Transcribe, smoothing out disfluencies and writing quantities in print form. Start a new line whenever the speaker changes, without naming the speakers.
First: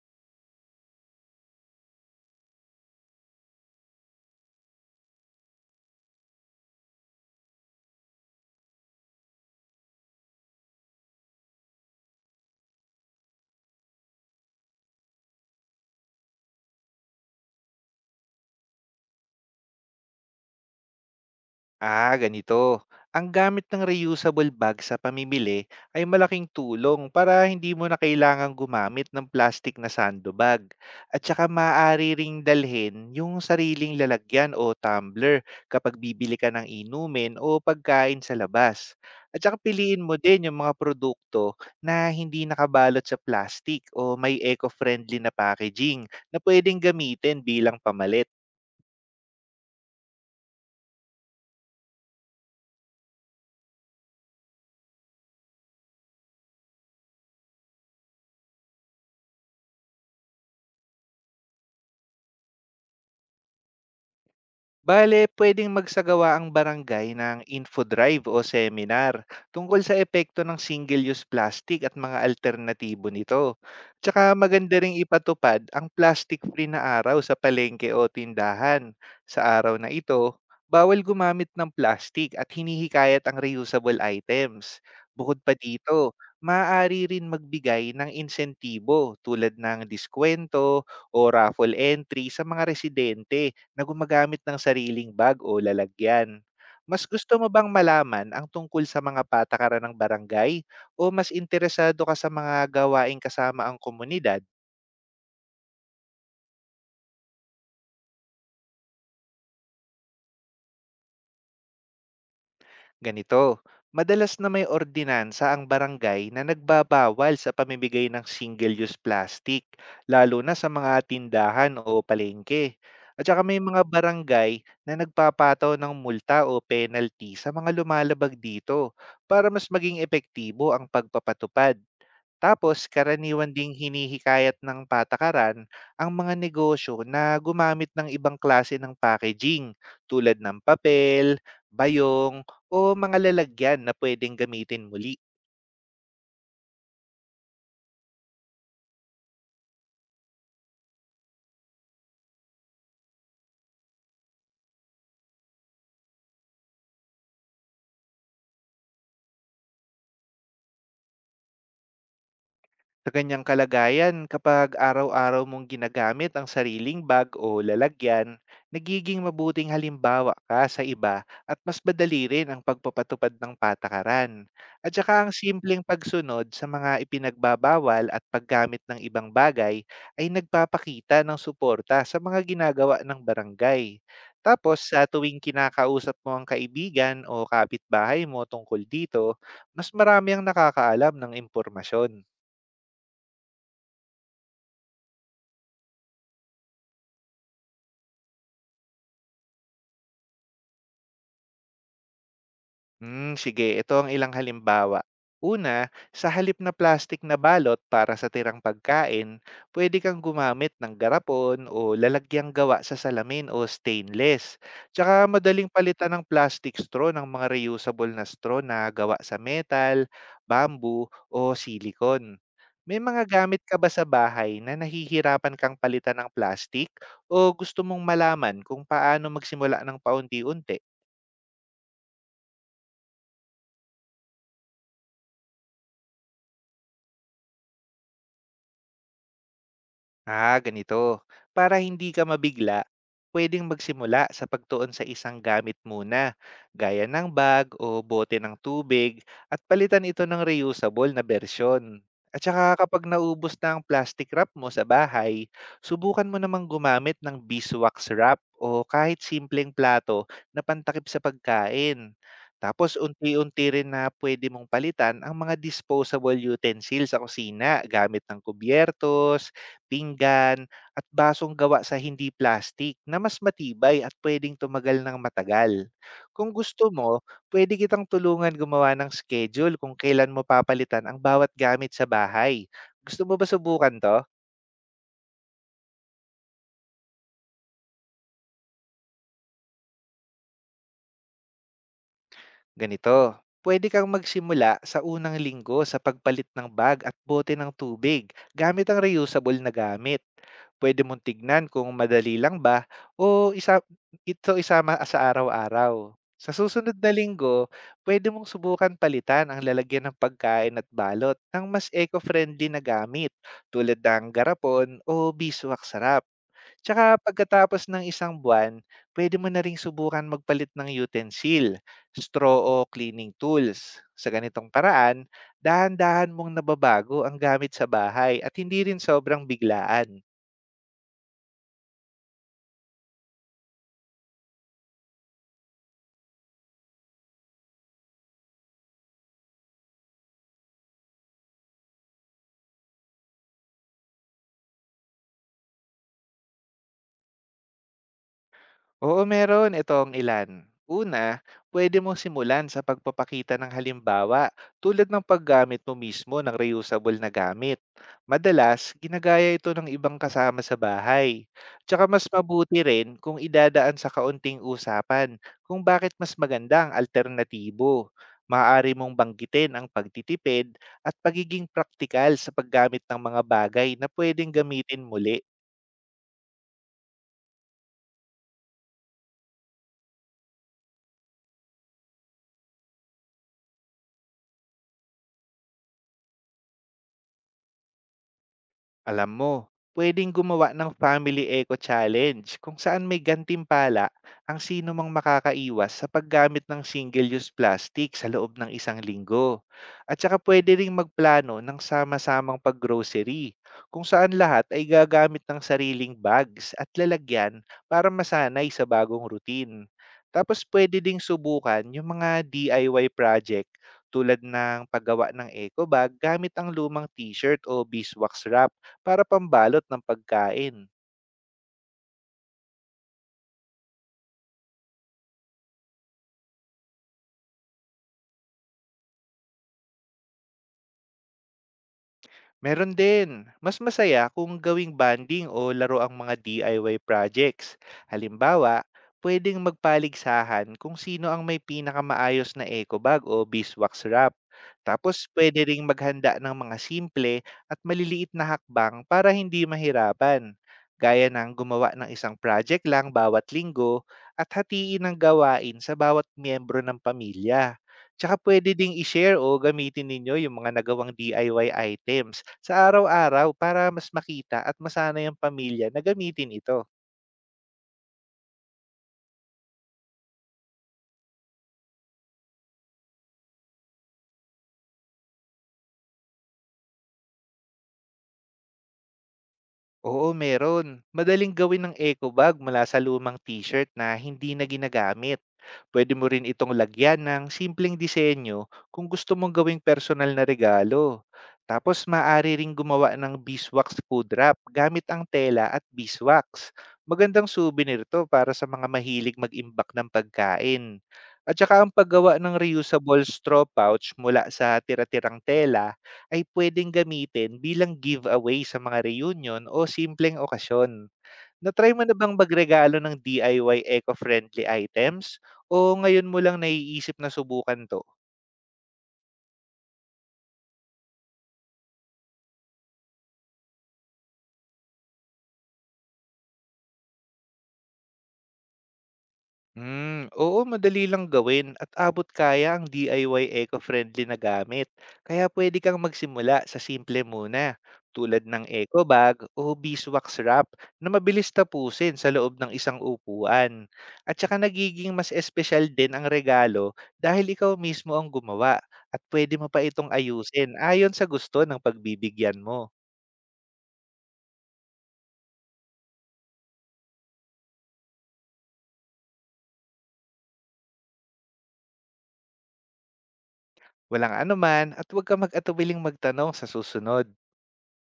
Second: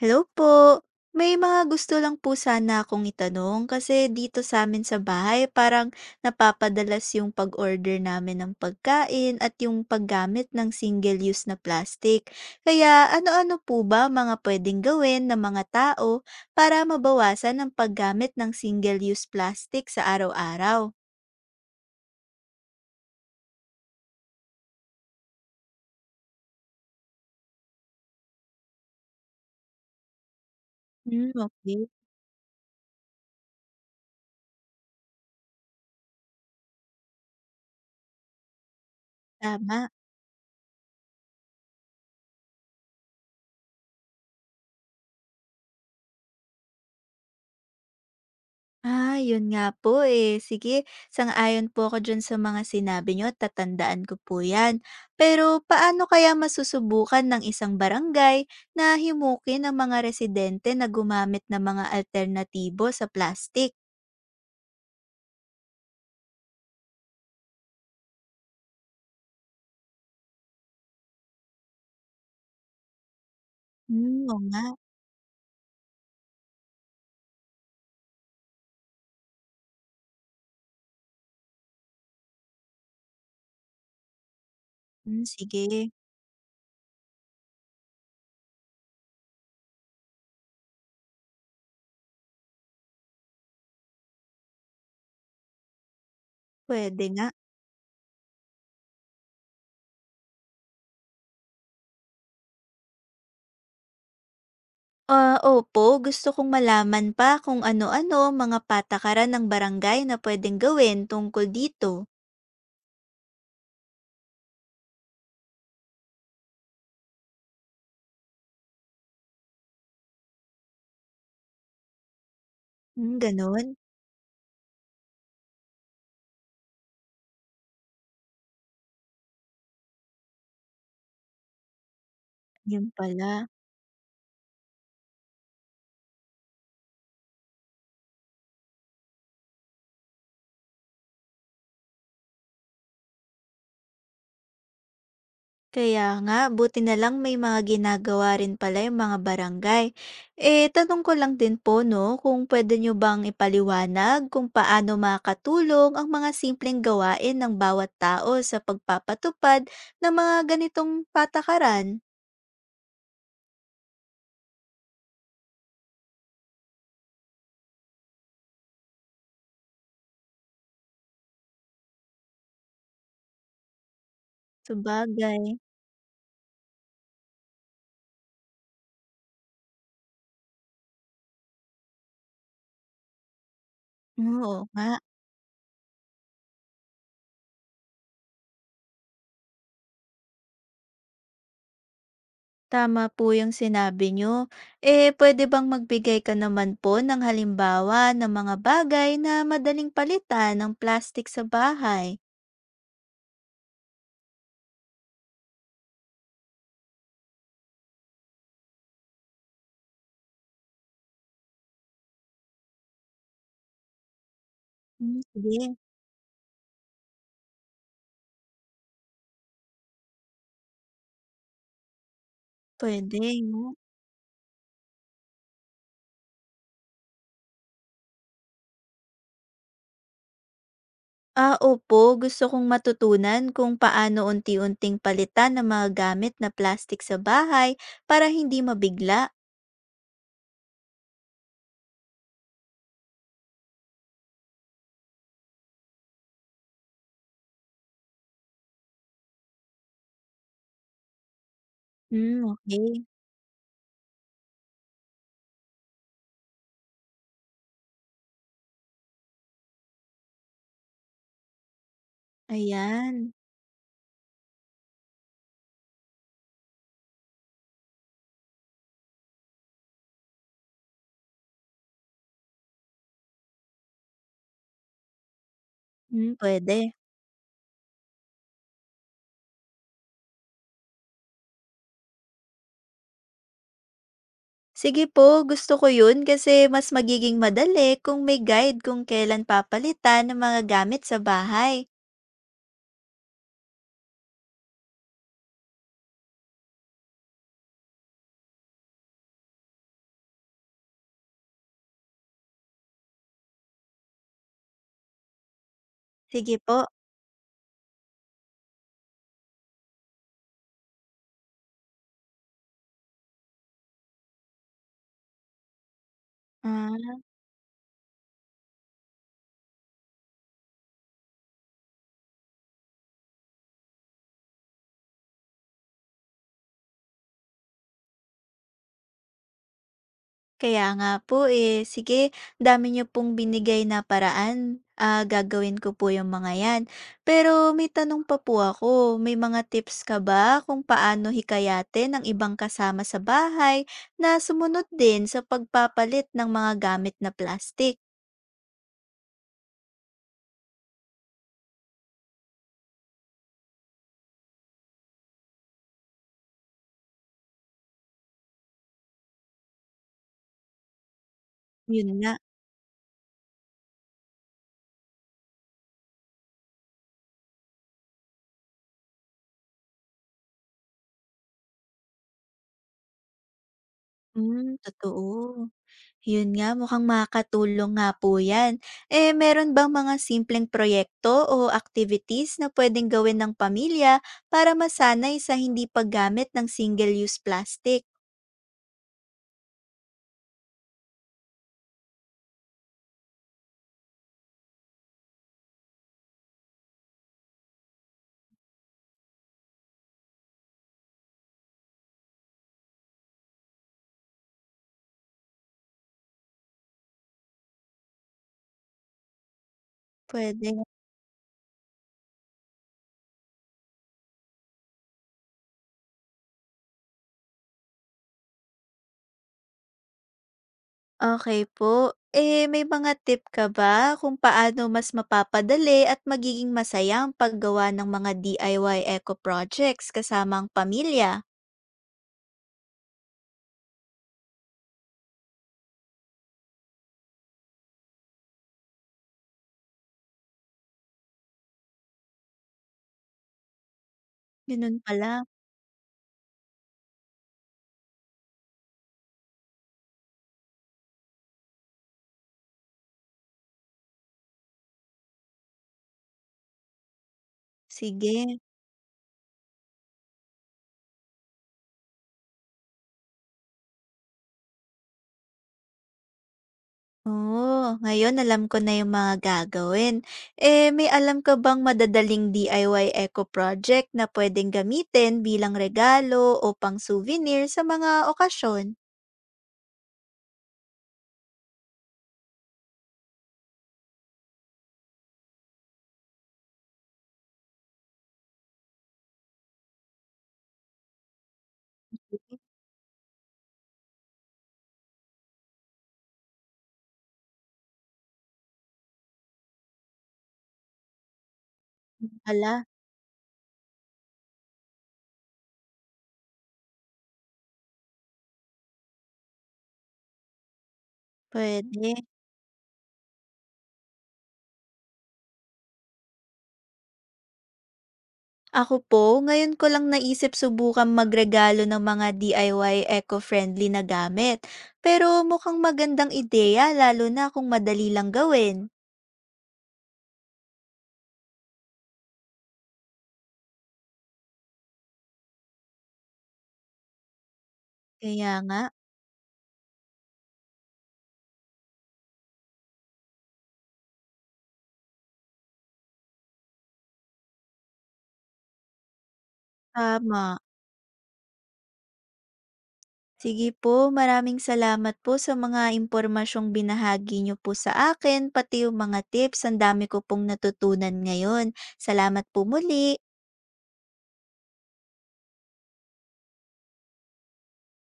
Hello po. May mga gusto lang po sana akong itanong kasi dito sa amin sa bahay parang napapadalas yung pag-order namin ng pagkain at yung paggamit ng single-use na plastic. Kaya ano-ano po ba mga pwedeng gawin ng mga tao para mabawasan ang paggamit ng single-use plastic sa araw-araw?
Ah, ganito. Ang gamit ng reusable bag sa pamimili ay malaking tulong para hindi mo na kailangang gumamit ng plastic na sandobag. At
Hmm,
saka
okay.
maaari ring dalhin yung sariling lalagyan o tumbler kapag bibili ka ng inumin o pagkain sa labas. At saka
Tama.
piliin mo din yung mga produkto na hindi nakabalot sa plastic o may eco-friendly na packaging na pwedeng gamitin bilang pamalit.
Ah, yun nga po eh. Sige, sang-ayon po ako dyan sa mga sinabi nyo at tatandaan ko po yan. Pero paano kaya masusubukan ng isang barangay na himukin ang mga residente na gumamit ng mga alternatibo sa plastic?
Bale, pwedeng magsagawa ang barangay ng info drive o seminar tungkol sa epekto ng single-use plastic at mga alternatibo nito.
Hmm,
Tsaka
oo nga.
maganda ring ipatupad ang plastic-free na araw sa palengke o tindahan. Sa araw na ito, bawal gumamit ng plastic at hinihikayat ang reusable items.
Hmm,
Bukod pa
sige,
dito, maaari rin magbigay ng insentibo tulad ng diskwento o raffle entry sa mga residente na gumagamit ng sariling bag o lalagyan.
pwede
Mas
nga.
gusto mo bang malaman ang tungkol sa mga patakaran ng barangay o mas interesado ka sa mga gawaing kasama ang komunidad?
Ah, opo, gusto kong malaman pa kung ano-ano ang mga patakaran ng barangay na pwedeng gawin tungkol dito.
Ganito, madalas na may ordinansa ang barangay na nagbabawal sa pamimigay ng single-use plastic, lalo na sa mga tindahan o palengke.
Hmm,
At saka may
ganun.
mga barangay na nagpapataw ng multa o penalty sa mga lumalabag dito para mas maging epektibo ang pagpapatupad. Tapos
Yun pala.
karaniwan ding hinihikayat ng patakaran ang mga negosyo na gumamit ng ibang klase ng packaging tulad ng papel, bayong o mga lalagyan na pwedeng gamitin muli.
Kaya nga, buti na lang may mga ginagawa rin pala yung mga barangay. Eh, tanong ko lang din po, no, kung pwede nyo bang ipaliwanag kung paano makatulong ang mga simpleng gawain ng bawat tao sa pagpapatupad ng mga ganitong patakaran.
Sa kanyang kalagayan, kapag araw-araw mong ginagamit ang sariling bag o lalagyan, nagiging mabuting halimbawa ka sa iba at mas madali rin ang pagpapatupad ng patakaran. At saka ang
Sabagay.
simpleng pagsunod sa mga ipinagbabawal at paggamit ng ibang bagay ay nagpapakita ng suporta sa mga ginagawa ng barangay.
Oo
Tapos
nga.
sa tuwing kinakausap mo ang kaibigan o kapitbahay mo tungkol dito, mas marami ang nakakaalam ng impormasyon.
Tama po yung sinabi nyo. Eh, pwede bang magbigay ka naman po ng halimbawa ng mga bagay na madaling palitan ng plastic sa bahay?
Sige, ito ang ilang halimbawa. Una, sa halip na plastic na balot para sa tirang pagkain, pwede kang gumamit ng garapon o lalagyang gawa sa salamin o stainless.
Hmm,
Tsaka madaling
sige.
palitan ng plastic straw ng mga reusable na straw na gawa sa metal, bamboo o silicone. May
Puwede
mga gamit
'no?
ka ba sa bahay na nahihirapan kang palitan ng plastic o gusto mong malaman kung paano magsimula ng paunti-unti?
Ah, opo, gusto kong matutunan kung paano unti-unting palitan ng mga gamit na plastic sa bahay para hindi mabigla.
Ah, ganito. Para hindi ka mabigla, pwedeng magsimula sa pagtuon sa isang gamit muna, gaya ng bag o bote ng tubig, at palitan ito ng reusable na bersyon. At
Hmm,
saka
okey.
kapag naubos na ang plastic wrap mo sa bahay, subukan mo namang gumamit ng beeswax wrap o kahit simpleng plato na pantakip sa pagkain. Tapos
Ayan,
unti-unti rin na pwede mong palitan ang mga disposable utensils sa kusina gamit ng kubyertos, pinggan at basong gawa sa hindi plastik na mas matibay at pwedeng tumagal ng matagal.
hmm,
Kung gusto
puwede.
mo, pwede kitang tulungan gumawa ng schedule kung kailan mo papalitan ang bawat gamit sa bahay. Gusto mo ba subukan to?
Sige po, gusto ko 'yun kasi mas magiging madali kung may guide kung kailan papalitan ng mga gamit sa bahay.
Ganito, pwede kang magsimula sa unang linggo sa pagpalit ng bag at bote ng tubig gamit ang reusable na gamit. Pwede mong tignan kung madali lang ba o isa, ito isama sa araw-araw. Sa
Sige po,
susunod na linggo, pwede mong subukan palitan ang lalagyan ng pagkain at balot ng mas eco-friendly na gamit tulad ng garapon o biswak sarap. Tsaka
ah.
pagkatapos ng isang buwan, pwede mo na ring subukan magpalit ng utensil straw o cleaning tools. Sa ganitong paraan, dahan-dahan mong nababago ang gamit sa bahay at hindi rin sobrang biglaan.
Kaya nga po, eh. Sige, dami niyo pong binigay na paraan. Ah, gagawin ko po yung mga yan. Pero may tanong pa po ako. May mga tips ka ba kung paano hikayatin ang ibang kasama sa bahay na sumunod din sa pagpapalit ng mga gamit na plastic?
Oo, meron. Ito ang ilan. Una, pwede mong simulan sa pagpapakita ng halimbawa tulad ng paggamit mo mismo ng reusable na gamit. Madalas, ginagaya ito ng ibang kasama sa bahay. Tsaka
Yun
mas
nga.
mabuti rin kung idadaan sa kaunting usapan kung bakit mas maganda ang alternatibo. Maaari mong banggitin ang pagtitipid at pagiging praktikal sa paggamit ng mga bagay na pwedeng
Hmm,
gamitin muli.
totoo. Yun nga, mukhang makakatulong nga po yan. Eh, meron bang mga simpleng proyekto o activities na pwedeng gawin ng pamilya para masanay sa hindi paggamit ng single-use plastic?
Alam mo, pwedeng gumawa ng Family Eco Challenge kung saan may gantimpala ang sino mang makakaiwas sa paggamit ng single-use plastic sa loob ng isang linggo. At saka pwede ring magplano ng sama-samang paggrocery kung saan lahat ay gagamit ng sariling bags at lalagyan para masanay sa bagong routine. Tapos
Pwede.
pwede ding subukan yung mga DIY project tulad ng paggawa ng eco bag gamit ang lumang t-shirt o beeswax wrap para pambalot ng pagkain.
Okay po. Eh, may mga tip ka ba kung paano mas mapapadali at magiging masaya ang paggawa ng mga DIY eco projects kasama ang pamilya?
Meron din, mas masaya kung gawing banding o laro ang mga DIY projects. Halimbawa, pwedeng magpaligsahan kung sino ang may pinakamaayos na eco bag o beeswax wrap.
Ganun
Tapos
pala.
pwede ring maghanda ng mga simple at maliliit na hakbang para hindi mahirapan. Gaya ng gumawa ng isang project lang bawat linggo at hatiin ang gawain sa bawat miyembro ng pamilya. Tsaka
Sige.
puwede ding i-share o gamitin ninyo yung mga nagawang DIY items sa araw-araw para mas makita at masana yung pamilya na gamitin ito.
Oo ngayon alam ko na yung mga gagawin. Eh, may alam ka bang madadaling DIY eco project na pwedeng gamitin bilang regalo o pang-souvenir sa mga okasyon?
Oo, meron. Madaling gawin ng eco bag mula sa lumang t-shirt na hindi na ginagamit. Pwede mo rin itong lagyan ng simpleng disenyo kung gusto mong gawing personal na regalo. Tapos maaari ring gumawa ng beeswax food wrap gamit ang tela at beeswax. Magandang souvenir to para sa mga mahilig mag-imbak ng pagkain. At saka ang paggawa ng
Ala,
reusable straw pouch mula sa tira-tirang tela ay puwedeng gamitin bilang giveaway sa mga reunion o simpleng okasyon. Na-try mo
pwede.
na bang magregalo ng DIY eco-friendly items o ngayon mo lang naiisip na subukan 'to?
Ako po, ngayon ko lang naisip subukan magregalo ng mga DIY eco-friendly na gamit. Pero mukhang magandang ideya lalo na kung madali lang gawin.
Oo, madali lang gawin at abot kaya ang DIY eco-friendly na gamit. Kaya pwede kang magsimula sa simple muna, tulad
Kaya
ng
nga,
eco bag o beeswax wrap na mabilis tapusin sa loob ng isang upuan. At saka nagiging mas espesyal din ang regalo dahil ikaw mismo ang gumawa at pwede mo pa itong
tama.
ayusin ayon sa gusto ng pagbibigyan mo.
Sige po, maraming salamat po sa mga impormasyong binahagi niyo po sa akin, pati yung mga tips, ang dami ko pong natutunan ngayon. Salamat po muli.
Walang anuman at huwag ka mag-atubiling magtanong sa susunod.